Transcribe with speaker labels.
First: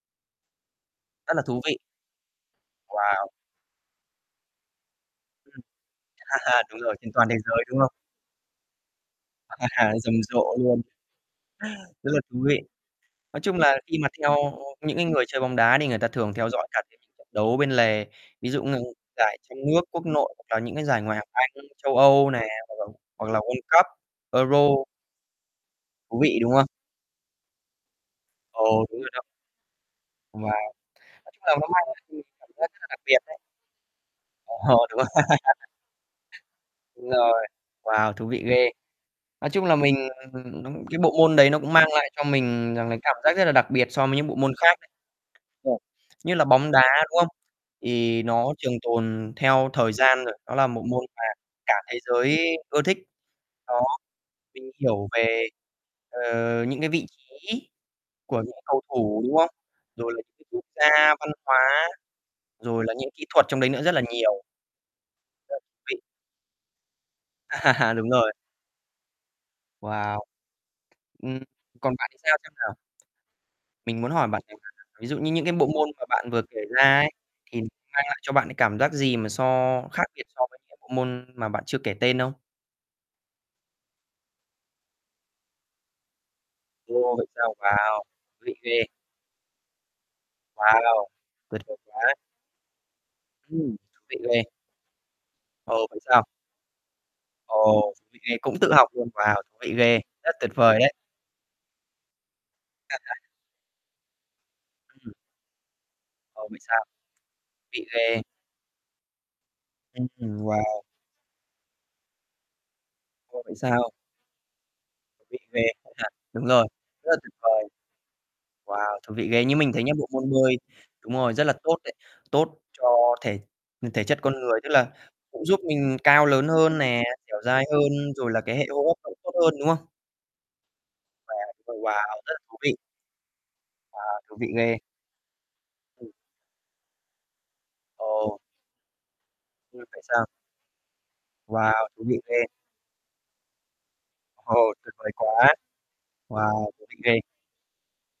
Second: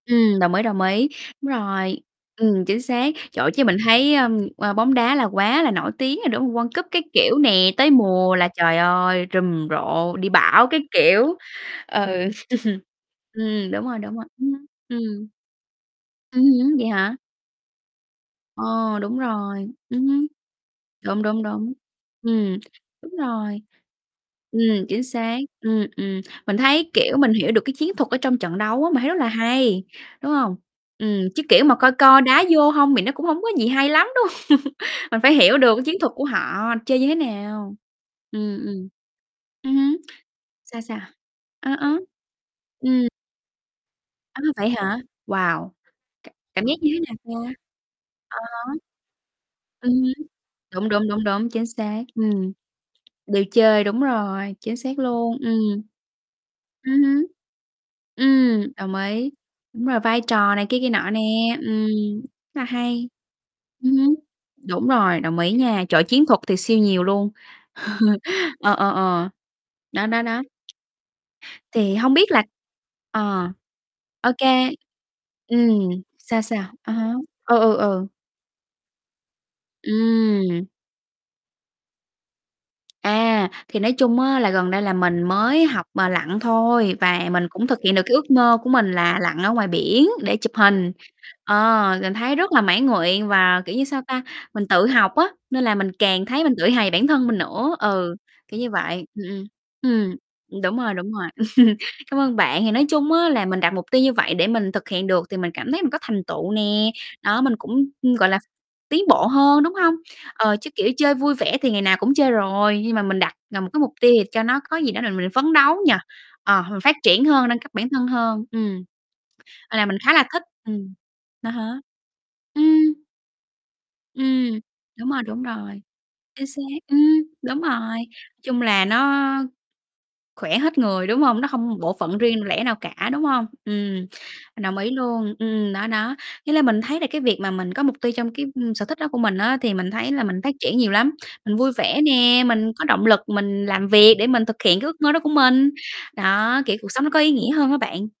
Speaker 1: Ừm, đồng ý, đồng ý,
Speaker 2: Rất là
Speaker 1: đúng
Speaker 2: thú vị.
Speaker 1: rồi. Ừm, chính xác.
Speaker 2: Wow!
Speaker 1: Trời ơi, chứ mình thấy, ưm, ơ, bóng đá là quá
Speaker 2: Ừm,
Speaker 1: là nổi tiếng rồi, đúng hông? World
Speaker 2: đúng
Speaker 1: Cup
Speaker 2: rồi,
Speaker 1: các
Speaker 2: trên toàn thế
Speaker 1: kiểu
Speaker 2: giới,
Speaker 1: nè,
Speaker 2: đúng
Speaker 1: tới
Speaker 2: không?
Speaker 1: mùa là, trời ơi, rầm rộ,
Speaker 2: Rầm
Speaker 1: đi
Speaker 2: rộ
Speaker 1: bão các
Speaker 2: luôn!
Speaker 1: kiểu. Ừ.
Speaker 2: Rất là thú vị. Nói chung
Speaker 1: Ừm,
Speaker 2: là
Speaker 1: đúng
Speaker 2: khi
Speaker 1: rồi,
Speaker 2: mà
Speaker 1: đúng rồi,
Speaker 2: theo
Speaker 1: ừm,
Speaker 2: những cái người
Speaker 1: ừm.
Speaker 2: chơi bóng đá đi, người ta thường
Speaker 1: Ừm
Speaker 2: theo dõi
Speaker 1: hứm,
Speaker 2: cả
Speaker 1: vậy
Speaker 2: những cái
Speaker 1: hả?
Speaker 2: trận đấu bên lề. Ví dụ
Speaker 1: Ồ,
Speaker 2: như
Speaker 1: đúng
Speaker 2: giải trong
Speaker 1: rồi,
Speaker 2: nước, quốc
Speaker 1: ừm hứm.
Speaker 2: nội hoặc là những cái giải Ngoại
Speaker 1: Đúng,
Speaker 2: hạng
Speaker 1: đúng,
Speaker 2: Anh,
Speaker 1: đúng.
Speaker 2: châu Âu nè,
Speaker 1: Ừm,
Speaker 2: hoặc là
Speaker 1: đúng
Speaker 2: hoặc là World
Speaker 1: rồi.
Speaker 2: Cup, Euro.
Speaker 1: Ừm, chính xác. Ừm,
Speaker 2: Thú
Speaker 1: ừm,
Speaker 2: vị, đúng
Speaker 1: mình
Speaker 2: không?
Speaker 1: thấy, kiểu, mình hiểu được cái chiến thuật ở trong trận đấu
Speaker 2: Ồ,
Speaker 1: á, mình
Speaker 2: đúng
Speaker 1: thấy
Speaker 2: rồi
Speaker 1: rất
Speaker 2: đó.
Speaker 1: là hay, đúng
Speaker 2: Wow,
Speaker 1: hông?
Speaker 2: nói
Speaker 1: Ừm, chứ
Speaker 2: chung là
Speaker 1: kiểu
Speaker 2: nó
Speaker 1: mà
Speaker 2: mang
Speaker 1: coi
Speaker 2: lại cho mình
Speaker 1: coi đá
Speaker 2: cảm
Speaker 1: vô
Speaker 2: giác rất là
Speaker 1: hông
Speaker 2: đặc
Speaker 1: thì nó
Speaker 2: biệt
Speaker 1: cũng
Speaker 2: đấy.
Speaker 1: hổng có gì hay lắm, đúng hông?
Speaker 2: Ồ. Đúng rồi
Speaker 1: Mình phải hiểu được cái chiến thuật của họ chơi như
Speaker 2: Đúng
Speaker 1: thế
Speaker 2: rồi,
Speaker 1: nào.
Speaker 2: wow, thú vị
Speaker 1: Ừm,
Speaker 2: ghê.
Speaker 1: ừm.
Speaker 2: Nói chung
Speaker 1: Ừm
Speaker 2: là mình,
Speaker 1: hứm.
Speaker 2: ừm, nó
Speaker 1: Sao,
Speaker 2: cái
Speaker 1: sao?
Speaker 2: bộ môn đấy nó cũng
Speaker 1: Ờ,
Speaker 2: mang
Speaker 1: ờ,
Speaker 2: lại cho mình rằng là
Speaker 1: ừm.
Speaker 2: cảm giác rất là đặc biệt so mới những bộ
Speaker 1: À,
Speaker 2: môn
Speaker 1: vậy
Speaker 2: khác đấy.
Speaker 1: hả? Wow,
Speaker 2: Và
Speaker 1: c
Speaker 2: như là
Speaker 1: cảm
Speaker 2: bóng
Speaker 1: giác
Speaker 2: đá,
Speaker 1: như thế
Speaker 2: đúng không?
Speaker 1: nào ta?
Speaker 2: Thì
Speaker 1: À
Speaker 2: nó
Speaker 1: há.
Speaker 2: trường tồn theo
Speaker 1: Ừm
Speaker 2: thời
Speaker 1: hứm.
Speaker 2: gian rồi. Nó là một
Speaker 1: Đúng,
Speaker 2: môn
Speaker 1: đúng,
Speaker 2: mà
Speaker 1: đúng, đúng. Chính
Speaker 2: cả thế
Speaker 1: xác.
Speaker 2: giới
Speaker 1: Ừm,
Speaker 2: ưa thích.
Speaker 1: đều
Speaker 2: Đó,
Speaker 1: chơi, đúng rồi,
Speaker 2: mình
Speaker 1: chính xác
Speaker 2: hiểu
Speaker 1: luôn,
Speaker 2: về,
Speaker 1: ừm.
Speaker 2: ờ, những cái
Speaker 1: Ừm
Speaker 2: vị
Speaker 1: hứm.
Speaker 2: trí của những
Speaker 1: Ừm,
Speaker 2: cầu
Speaker 1: đồng
Speaker 2: thủ,
Speaker 1: ý.
Speaker 2: đúng không?
Speaker 1: Đúng rồi,
Speaker 2: Rồi
Speaker 1: vai
Speaker 2: là những cái
Speaker 1: trò
Speaker 2: quốc
Speaker 1: này kia kia nọ
Speaker 2: gia,
Speaker 1: nè.
Speaker 2: văn
Speaker 1: Ừm
Speaker 2: hóa,
Speaker 1: là
Speaker 2: rồi là
Speaker 1: hay.
Speaker 2: những kỹ thuật trong đấy nữa, rất
Speaker 1: Ừm
Speaker 2: là
Speaker 1: hứm,
Speaker 2: nhiều.
Speaker 1: đúng rồi, đồng ý
Speaker 2: Rất thú
Speaker 1: nha,
Speaker 2: vị.
Speaker 1: trời, chiến thuật thì siêu nhiều luôn.
Speaker 2: Đúng rồi.
Speaker 1: Ờ, ờ, ờ. Đó,
Speaker 2: Wow,
Speaker 1: đó, đó.
Speaker 2: ừm, còn
Speaker 1: Thì
Speaker 2: bạn
Speaker 1: hông
Speaker 2: thì
Speaker 1: biết
Speaker 2: sao,
Speaker 1: là
Speaker 2: xem nào?
Speaker 1: ờ,
Speaker 2: Mình muốn hỏi
Speaker 1: OK,
Speaker 2: bạn [unintelligible] ví dụ như những cái bộ
Speaker 1: ừm,
Speaker 2: môn mà bạn
Speaker 1: sao,
Speaker 2: vừa kể
Speaker 1: sao?
Speaker 2: ra
Speaker 1: À
Speaker 2: ấy,
Speaker 1: há, coi
Speaker 2: thì
Speaker 1: ừ,
Speaker 2: mang
Speaker 1: ừ.
Speaker 2: lại cho bạn cái cảm giác gì mà so khác biệt so với
Speaker 1: Ừm.
Speaker 2: những bộ môn mà bạn chưa kể tên không?
Speaker 1: À, thì nói chung á, là gần đây là mình mới học mà, lặn thôi.
Speaker 2: Ồ, vậy
Speaker 1: Và mình
Speaker 2: sao?
Speaker 1: cũng thực hiện
Speaker 2: Wow,
Speaker 1: được cái ước
Speaker 2: thú vị
Speaker 1: mơ của
Speaker 2: ghê!
Speaker 1: mình là lặn ở ngoài biển để chụp hình.
Speaker 2: Wow! Tuyệt vời
Speaker 1: Ờ, mình
Speaker 2: quá.
Speaker 1: thấy rất là mãn nguyện. Và, kiểu
Speaker 2: Ừm,
Speaker 1: như sao
Speaker 2: thú vị
Speaker 1: ta,
Speaker 2: ghê.
Speaker 1: mình tự học á, nên là
Speaker 2: Ồ,
Speaker 1: mình
Speaker 2: vậy sao?
Speaker 1: càng thấy mình tự hào về bản thân mình
Speaker 2: Ồ,
Speaker 1: nữa.
Speaker 2: thú
Speaker 1: Ừ,
Speaker 2: vị ghê,
Speaker 1: kiểu
Speaker 2: cũng
Speaker 1: như
Speaker 2: tự học
Speaker 1: vậy,
Speaker 2: luôn, wow,
Speaker 1: ừm,
Speaker 2: thú vị ghê,
Speaker 1: ừm.
Speaker 2: rất tuyệt
Speaker 1: Ừm, đúng
Speaker 2: vời
Speaker 1: rồi,
Speaker 2: đấy.
Speaker 1: đúng rồi. Cảm ơn bạn. Thì nói chung á, là mình đặt mục tiêu như vậy để mình thực hiện
Speaker 2: Ừm.
Speaker 1: được thì mình cảm thấy mình có thành
Speaker 2: Ồ,
Speaker 1: tựu
Speaker 2: vậy sao?
Speaker 1: nè. Đó, mình cũng,
Speaker 2: Vị ghê.
Speaker 1: gọi là, tiến bộ hơn, đúng hông?
Speaker 2: Ừm, ừm,
Speaker 1: Ờ, chứ,
Speaker 2: wow!
Speaker 1: kiểu, chơi vui vẻ thì ngày nào cũng chơi rồi, nhưng mà mình đặt,
Speaker 2: Ồ, vậy
Speaker 1: ờ, một cái
Speaker 2: sao?
Speaker 1: mục tiêu cho nó có gì đó là mình
Speaker 2: Thú vị
Speaker 1: phấn
Speaker 2: ghê.
Speaker 1: đấu nhỉ.
Speaker 2: Công nhận, đúng
Speaker 1: Ờ,
Speaker 2: rồi,
Speaker 1: mình phát
Speaker 2: rất
Speaker 1: triển
Speaker 2: tuyệt
Speaker 1: hơn, nâng
Speaker 2: vời.
Speaker 1: cấp bản thân hơn. Ừm.
Speaker 2: Wow, thú vị ghê. Như mình thấy
Speaker 1: À,
Speaker 2: nhá,
Speaker 1: mình
Speaker 2: bộ
Speaker 1: khá là
Speaker 2: môn
Speaker 1: thích,
Speaker 2: bơi
Speaker 1: ừm.
Speaker 2: đúng rồi, rất
Speaker 1: À
Speaker 2: là
Speaker 1: há.
Speaker 2: tốt đấy. Tốt
Speaker 1: Ừm.
Speaker 2: cho thể thể chất con
Speaker 1: Ừm,
Speaker 2: người. Tức là
Speaker 1: đúng rồi, đúng
Speaker 2: cũng giúp
Speaker 1: rồi,
Speaker 2: mình cao
Speaker 1: chính
Speaker 2: lớn
Speaker 1: xác.
Speaker 2: hơn nè,
Speaker 1: Ừm,
Speaker 2: dẻo
Speaker 1: đúng
Speaker 2: dai
Speaker 1: rồi. Nói
Speaker 2: hơn, rồi là cái
Speaker 1: chung
Speaker 2: hệ hô
Speaker 1: là
Speaker 2: hấp nó
Speaker 1: nó
Speaker 2: cũng tốt hơn, đúng không?
Speaker 1: khỏe hết người, đúng
Speaker 2: Đấy,
Speaker 1: hông? Nó
Speaker 2: ồ
Speaker 1: không bộ phận
Speaker 2: wow, rất là
Speaker 1: riêng
Speaker 2: thú
Speaker 1: lẻ
Speaker 2: vị.
Speaker 1: nào cả, đúng hông? Ừm,
Speaker 2: À, thú vị
Speaker 1: mình
Speaker 2: ghê.
Speaker 1: đồng ý luôn. Ừm, đó,
Speaker 2: Ừm.
Speaker 1: đó. Với lại mình thấy là cái việc mà mình có mục tiêu trong
Speaker 2: Ồ!
Speaker 1: cái, ừm, sở thích đó của mình á, thì
Speaker 2: Ừm,
Speaker 1: mình
Speaker 2: vậy
Speaker 1: thấy là
Speaker 2: sao?
Speaker 1: mình phát triển nhiều lắm. Mình vui
Speaker 2: Wow,
Speaker 1: vẻ
Speaker 2: thú vị
Speaker 1: nè,
Speaker 2: ghê.
Speaker 1: mình có động lực mình làm việc để mình
Speaker 2: Ồ,
Speaker 1: thực hiện cái
Speaker 2: tuyệt
Speaker 1: ước
Speaker 2: vời
Speaker 1: mơ đó của
Speaker 2: quá.
Speaker 1: mình. Đó,
Speaker 2: Wow,
Speaker 1: kiểu,
Speaker 2: thú
Speaker 1: cuộc
Speaker 2: vị
Speaker 1: sống nó
Speaker 2: ghê.
Speaker 1: có ý nghĩa hơn á bạn.